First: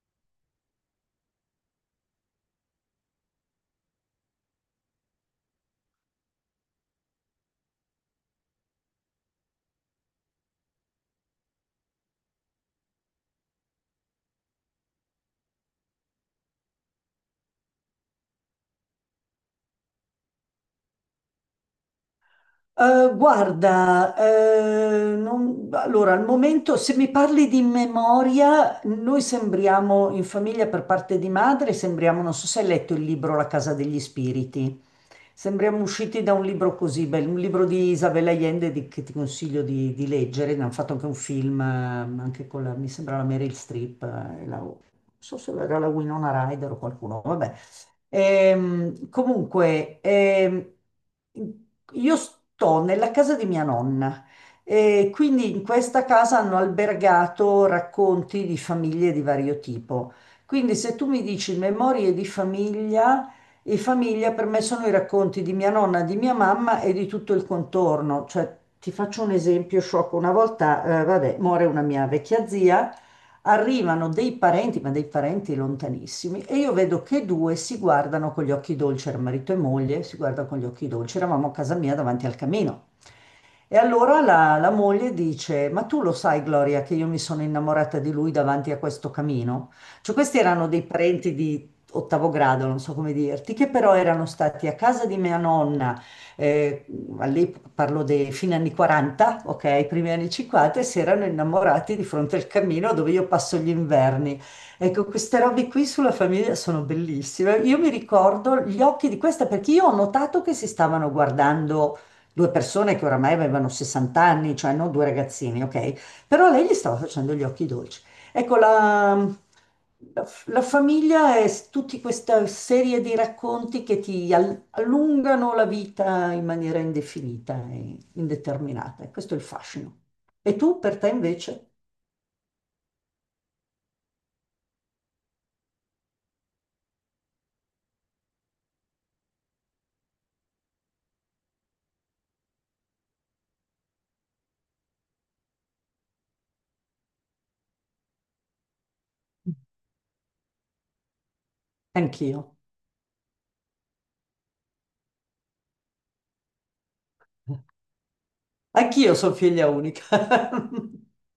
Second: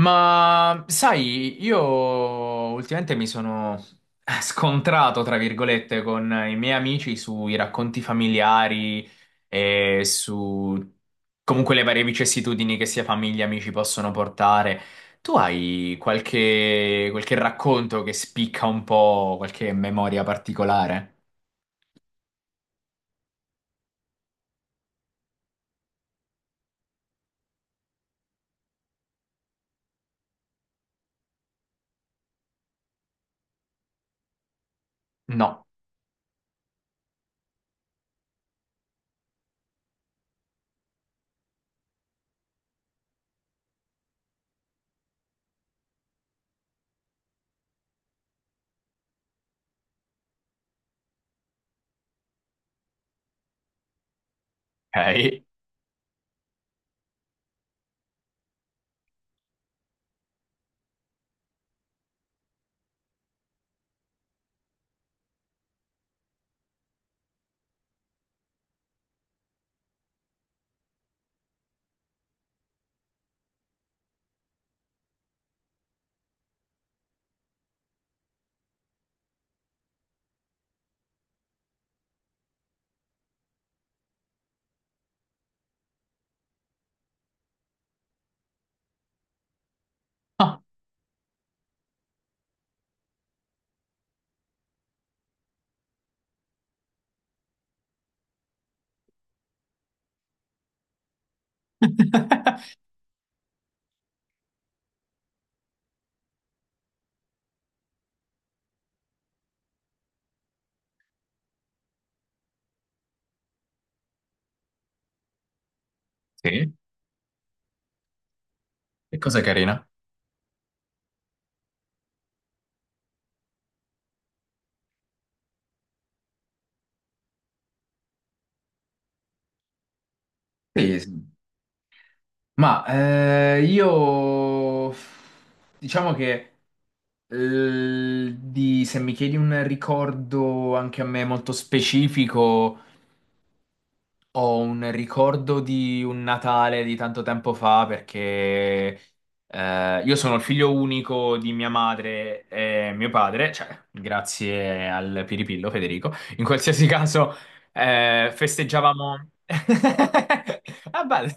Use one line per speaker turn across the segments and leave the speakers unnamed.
Ma sai, io ultimamente mi sono scontrato, tra virgolette, con i miei amici sui racconti familiari e su comunque le varie vicissitudini che sia famiglia e amici possono portare. Tu hai qualche racconto che spicca un po', qualche memoria particolare?
Guarda, allora al momento se mi parli di memoria, noi sembriamo in famiglia per parte di madre, sembriamo, non so se hai letto il libro La casa degli spiriti,
No.
sembriamo usciti da un libro così bello, un libro di Isabel Allende che ti consiglio di leggere, ne hanno fatto anche un film, anche con la, mi sembra la Meryl Streep, e non so se era la Winona Ryder o qualcuno, vabbè. Comunque, io sto nella casa di mia nonna e
Ok.
quindi in questa casa hanno albergato racconti di famiglie di vario tipo. Quindi se tu mi dici memorie di famiglia, e famiglia per me sono i racconti di mia nonna, di mia mamma e di tutto il contorno. Cioè, ti faccio un esempio sciocco. Una volta, vabbè, muore una mia vecchia zia, arrivano dei parenti, ma dei parenti lontanissimi, e io vedo che due si guardano con gli occhi dolci, era marito e moglie, si guardano con gli occhi dolci, eravamo a casa mia davanti al camino. E allora la moglie dice: Ma tu lo sai, Gloria, che io mi sono innamorata di lui davanti a questo camino? Cioè, questi
Ah,
erano dei parenti di ottavo grado, non so come dirti, che però erano stati a casa di mia nonna, eh, all'epoca parlo dei fine anni 40, ok, primi anni 50, e si erano innamorati di fronte al camino dove io passo gli inverni. Ecco, queste robe qui sulla famiglia sono bellissime. Io mi ricordo gli occhi di questa perché io ho notato che si stavano guardando. Due persone che oramai avevano 60 anni, cioè non due ragazzini, ok? Però lei
sì.
gli stava facendo gli occhi dolci. Ecco,
Che
la,
cosa carina.
la f- la famiglia è tutta questa serie di racconti che ti allungano la vita in maniera indefinita e indeterminata. E questo è il fascino. E tu, per
Sì,
te
sì.
invece?
Ma io diciamo che. Se mi chiedi un ricordo anche a me molto specifico, ho un ricordo di un Natale di tanto tempo fa perché io sono il figlio unico di mia madre
Anch'io.
e mio padre, cioè grazie al Piripillo Federico. In qualsiasi caso
Anch'io
festeggiavamo...
sono figlia unica.
Ah, bello.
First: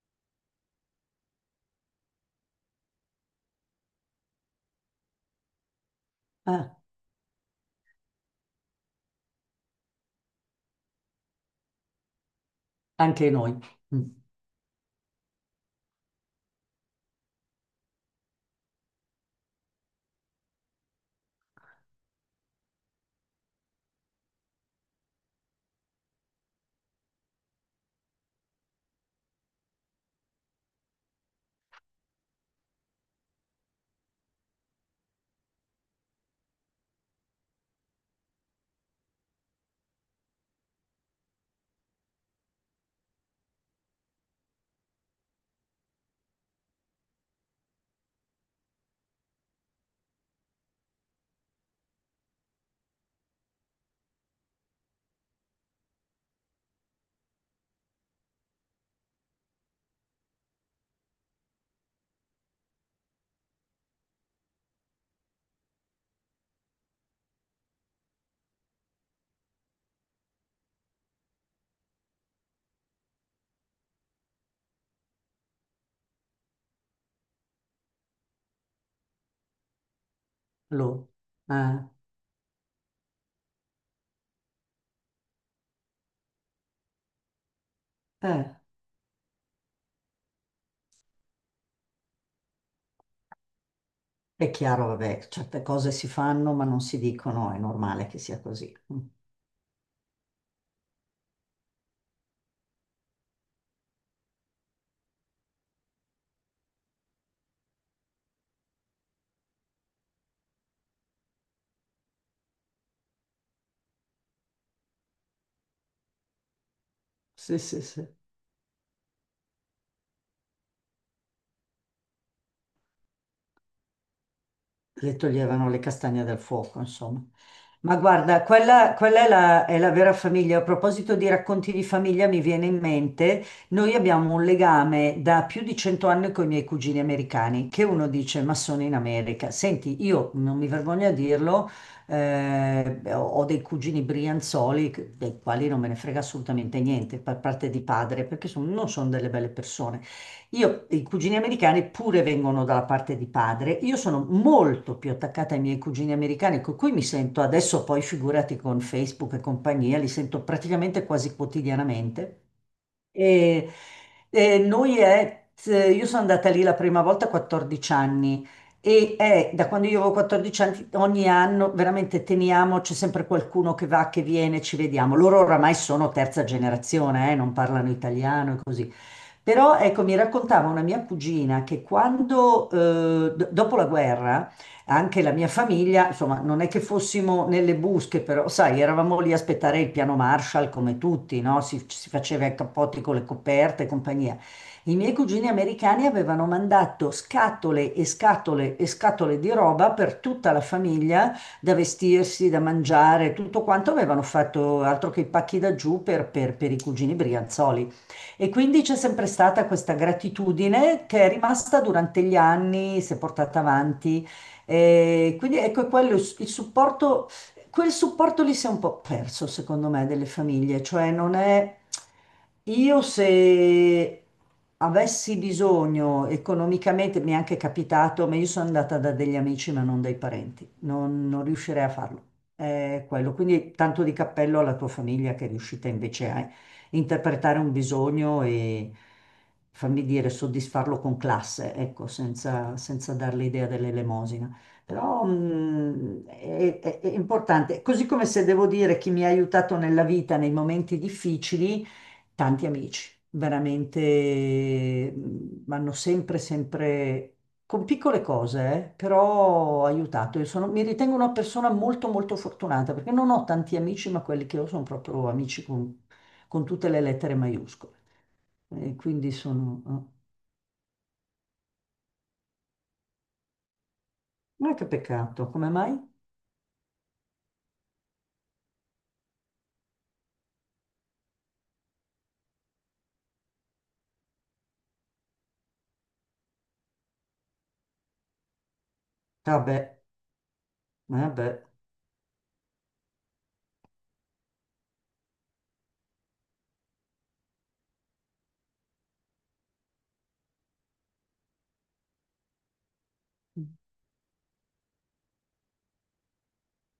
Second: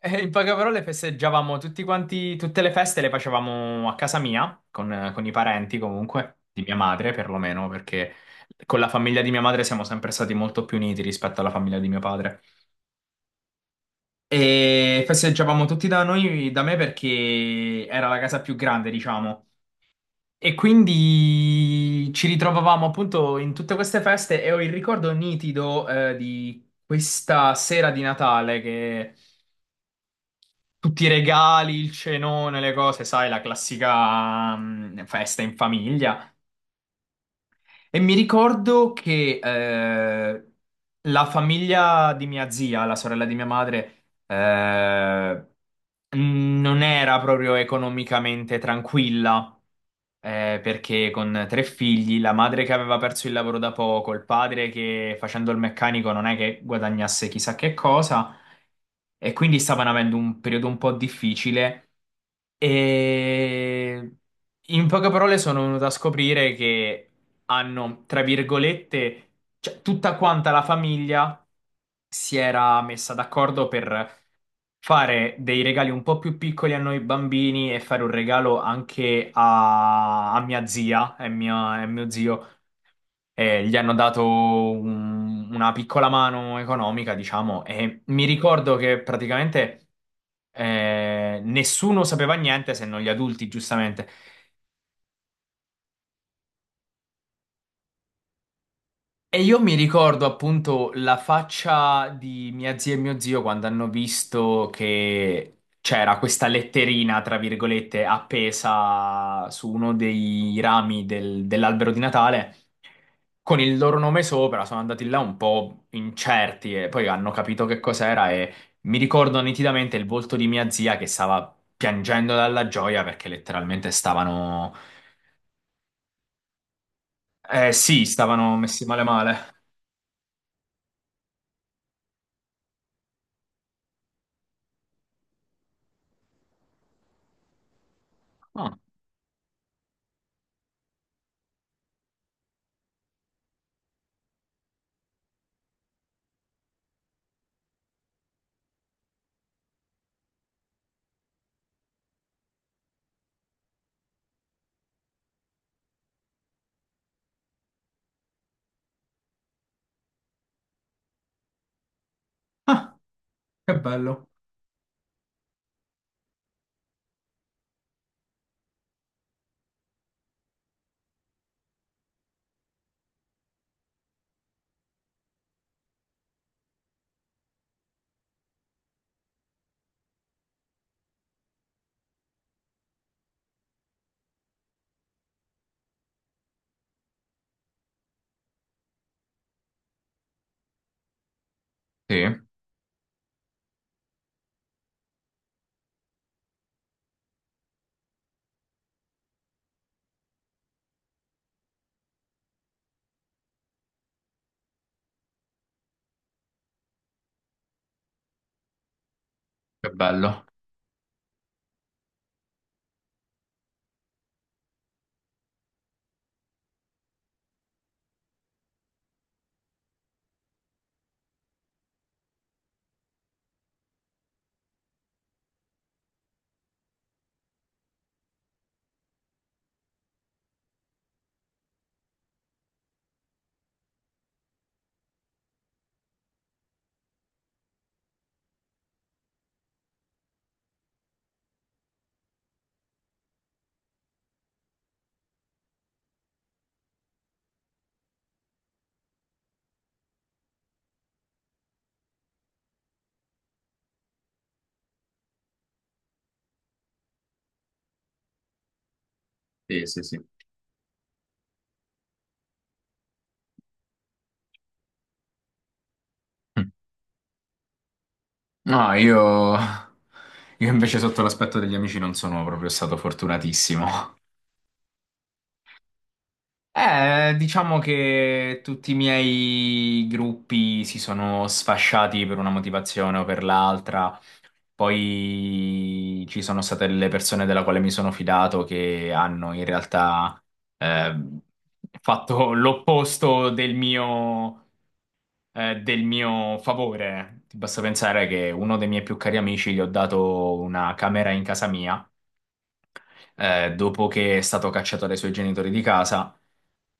In poche parole festeggiavamo tutti quanti, tutte le feste le facevamo a casa mia, con i parenti comunque, di mia
Ah,
madre perlomeno, perché con la famiglia di mia madre siamo sempre stati molto più uniti rispetto alla famiglia di mio padre.
anche noi. Mm,
E festeggiavamo tutti da noi, da me, perché era la casa più grande, diciamo. E quindi ci ritrovavamo appunto in tutte queste feste e ho il ricordo nitido, di questa sera di Natale che tutti i regali, il cenone, le cose, sai, la classica, mm, festa in famiglia. E mi ricordo che la famiglia di mia zia, la sorella di mia madre, non era proprio economicamente tranquilla. Perché con tre figli, la madre che aveva perso il lavoro da poco, il padre che facendo il meccanico non è che guadagnasse chissà che cosa, e quindi stavano avendo un periodo un po' difficile. E in poche parole sono venuto a scoprire che hanno, tra virgolette, cioè, tutta quanta la famiglia si era messa d'accordo per fare dei regali un po' più piccoli a noi bambini e fare un regalo anche a mia
loro.
zia e
Ah,
mio zio. E gli hanno dato una piccola mano economica, diciamo, e mi
eh.
ricordo che praticamente nessuno sapeva niente se non gli adulti, giustamente.
È chiaro, vabbè, certe cose si fanno ma non si dicono, è normale che sia così. Mm.
E io mi ricordo appunto la faccia di mia zia e mio zio quando hanno visto che c'era questa letterina, tra virgolette, appesa su uno dei rami dell'albero di Natale con il loro nome sopra. Sono andati là un po' incerti e poi hanno
Sì,
capito che
sì, sì.
cos'era e mi ricordo nitidamente il volto di mia zia che stava piangendo dalla gioia perché letteralmente stavano.
Le toglievano le castagne dal fuoco, insomma.
Eh
Ma
sì,
guarda,
stavano messi
quella,
male
quella
male.
è la vera famiglia. A proposito di racconti di famiglia, mi viene in mente, noi abbiamo un legame da più di 100 anni con i miei cugini americani, che uno dice, ma
Ah.
sono in America. Senti, io non mi vergogno a dirlo, ho dei cugini brianzoli, dei quali non me ne frega assolutamente niente, per parte di padre, perché non sono delle belle persone. Io, i cugini americani pure vengono dalla parte di padre. Io sono molto più attaccata ai miei cugini americani, con cui mi sento adesso, poi figurati con Facebook e compagnia, li sento praticamente quasi quotidianamente.
Ah,
E,
che bello.
e io sono andata lì la prima volta a 14 anni e è da quando io avevo 14 anni, ogni anno veramente teniamo, c'è sempre qualcuno che va, che viene, ci vediamo. Loro oramai sono terza generazione, non parlano italiano e così. Però ecco, mi raccontava una mia cugina che quando, dopo la guerra, anche la mia famiglia, insomma, non è che fossimo nelle busche, però sai, eravamo lì a aspettare il piano Marshall come tutti, no? Si
Sì,
faceva i cappotti con le coperte e compagnia. I miei cugini americani avevano mandato scatole e scatole e scatole di roba per tutta la famiglia, da vestirsi, da mangiare, tutto quanto avevano fatto altro che i pacchi da giù per i cugini brianzoli. E quindi c'è sempre stata
che
questa
bello.
gratitudine che è rimasta durante gli anni, si è portata avanti. E quindi ecco quello, il supporto, quel supporto lì si è un po' perso, secondo me, delle famiglie, cioè non è. Io se avessi bisogno economicamente, mi è anche capitato, ma io sono andata da degli amici ma non dai parenti, non riuscirei a farlo. È quello. Quindi tanto di cappello alla tua famiglia che è riuscita invece a interpretare un bisogno e fammi dire soddisfarlo con classe, ecco, senza, senza dare l'idea dell'elemosina. Però è importante, così come se devo dire chi mi ha aiutato nella vita nei momenti difficili, tanti amici, veramente mi hanno sempre, sempre, con piccole cose,
Sì,
però
sì, sì.
aiutato. Mi ritengo una persona molto, molto fortunata perché non ho tanti amici, ma quelli che ho sono proprio amici con
Mm.
tutte le lettere maiuscole.
No,
E
io...
quindi sono. Oh,
Io invece sotto l'aspetto degli amici non sono proprio stato fortunatissimo.
ma che peccato, come mai?
Diciamo che tutti i miei gruppi si sono sfasciati per una motivazione o per l'altra. Poi ci sono state le persone della quale mi sono fidato che hanno in
Vabbè,
realtà ehm,
vabbè,
fatto l'opposto del mio favore. Ti basta pensare che uno dei miei più cari amici gli ho dato una camera in casa mia dopo che è stato cacciato dai suoi genitori di casa.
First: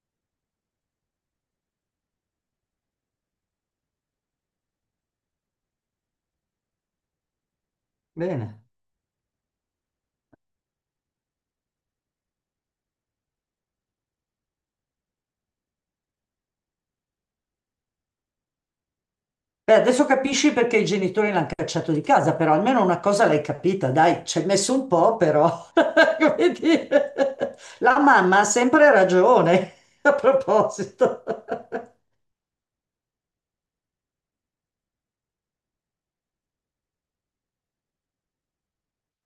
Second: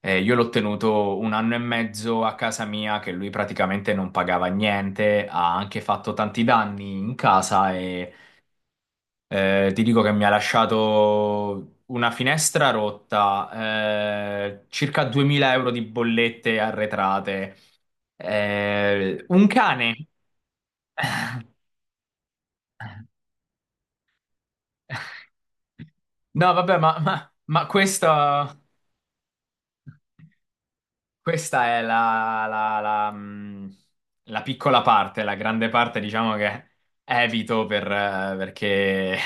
Io l'ho tenuto un anno e mezzo a casa mia, che lui praticamente non pagava niente, ha anche fatto tanti danni in casa e
bene.
ti dico che mi ha lasciato una finestra rotta, circa 2000 euro di bollette arretrate, un
Beh,
cane.
adesso capisci perché i genitori l'hanno cacciato di casa, però almeno una cosa l'hai capita, dai, ci hai messo un po', però, come
No, vabbè, ma, ma,
dire,
ma
la mamma ha
questa...
sempre ragione, a proposito.
Questa è la, la piccola parte, la grande parte, diciamo che evito per, perché...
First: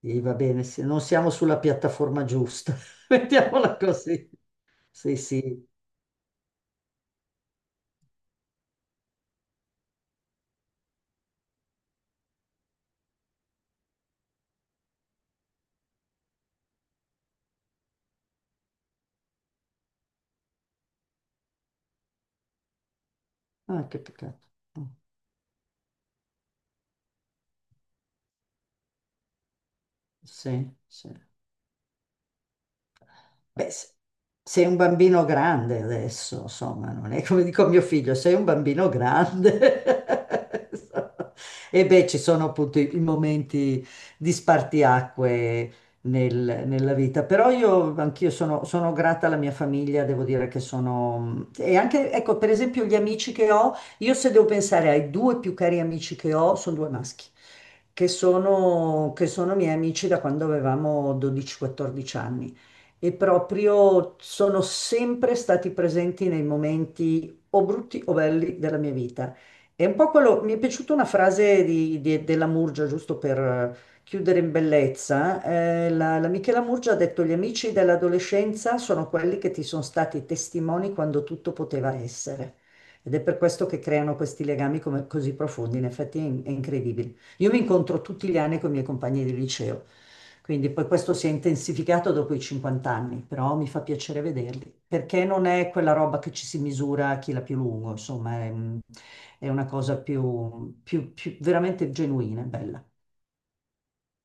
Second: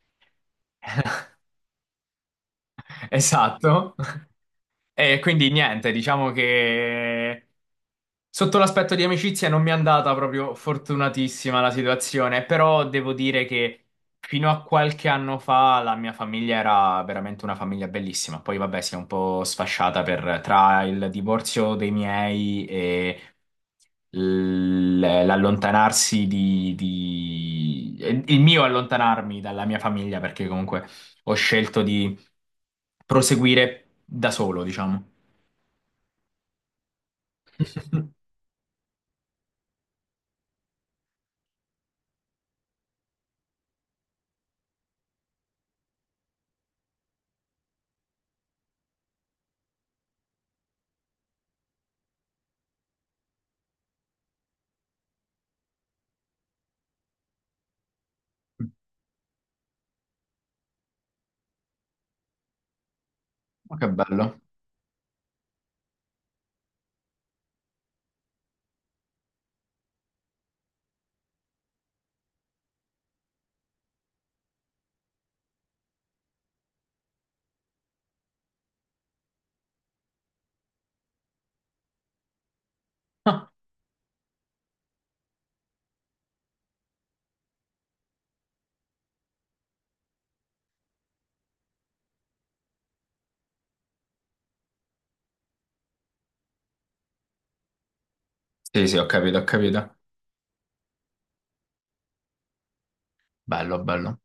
Sì, va bene, se non siamo sulla piattaforma giusta, mettiamola
Esatto.
così. Sì,
E quindi
sì.
niente, diciamo che sotto l'aspetto di amicizia non mi è andata proprio fortunatissima la situazione, però devo dire che fino a qualche anno fa la mia famiglia era veramente una famiglia bellissima. Poi vabbè, si è un po' sfasciata per, tra il divorzio dei miei e
Ah, che peccato.
l'allontanarsi di, il mio allontanarmi dalla mia famiglia perché
Sì,
comunque
sì.
ho scelto di
Beh,
proseguire da solo,
sei un
diciamo.
bambino grande adesso, insomma, non è come dico a mio figlio, sei un bambino grande. E beh, ci sono appunto i momenti di spartiacque nella vita, però io anch'io sono grata alla mia famiglia, devo dire che sono. E anche, ecco, per esempio gli amici che ho, io se devo pensare ai due più cari amici che ho, sono due maschi che sono miei amici da quando avevamo 12-14 anni e
Ma che
proprio
bello.
sono sempre stati presenti nei momenti o brutti o belli della mia vita. È un po' quello, mi è piaciuta una frase di, della Murgia, giusto per chiudere in bellezza. La Michela Murgia ha detto: Gli amici dell'adolescenza sono quelli che ti sono stati testimoni quando tutto poteva essere. Ed è per questo che creano questi legami così profondi. In effetti è incredibile. Io mi incontro tutti gli anni con i miei compagni di liceo, quindi poi questo si è intensificato dopo i 50 anni, però mi fa piacere vederli, perché non è quella roba che ci si misura a chi l'ha più lungo, insomma,
Sì, sì, ho capito, ho
è una cosa
capito.
più, più veramente genuina, e bella.
Bello, bello.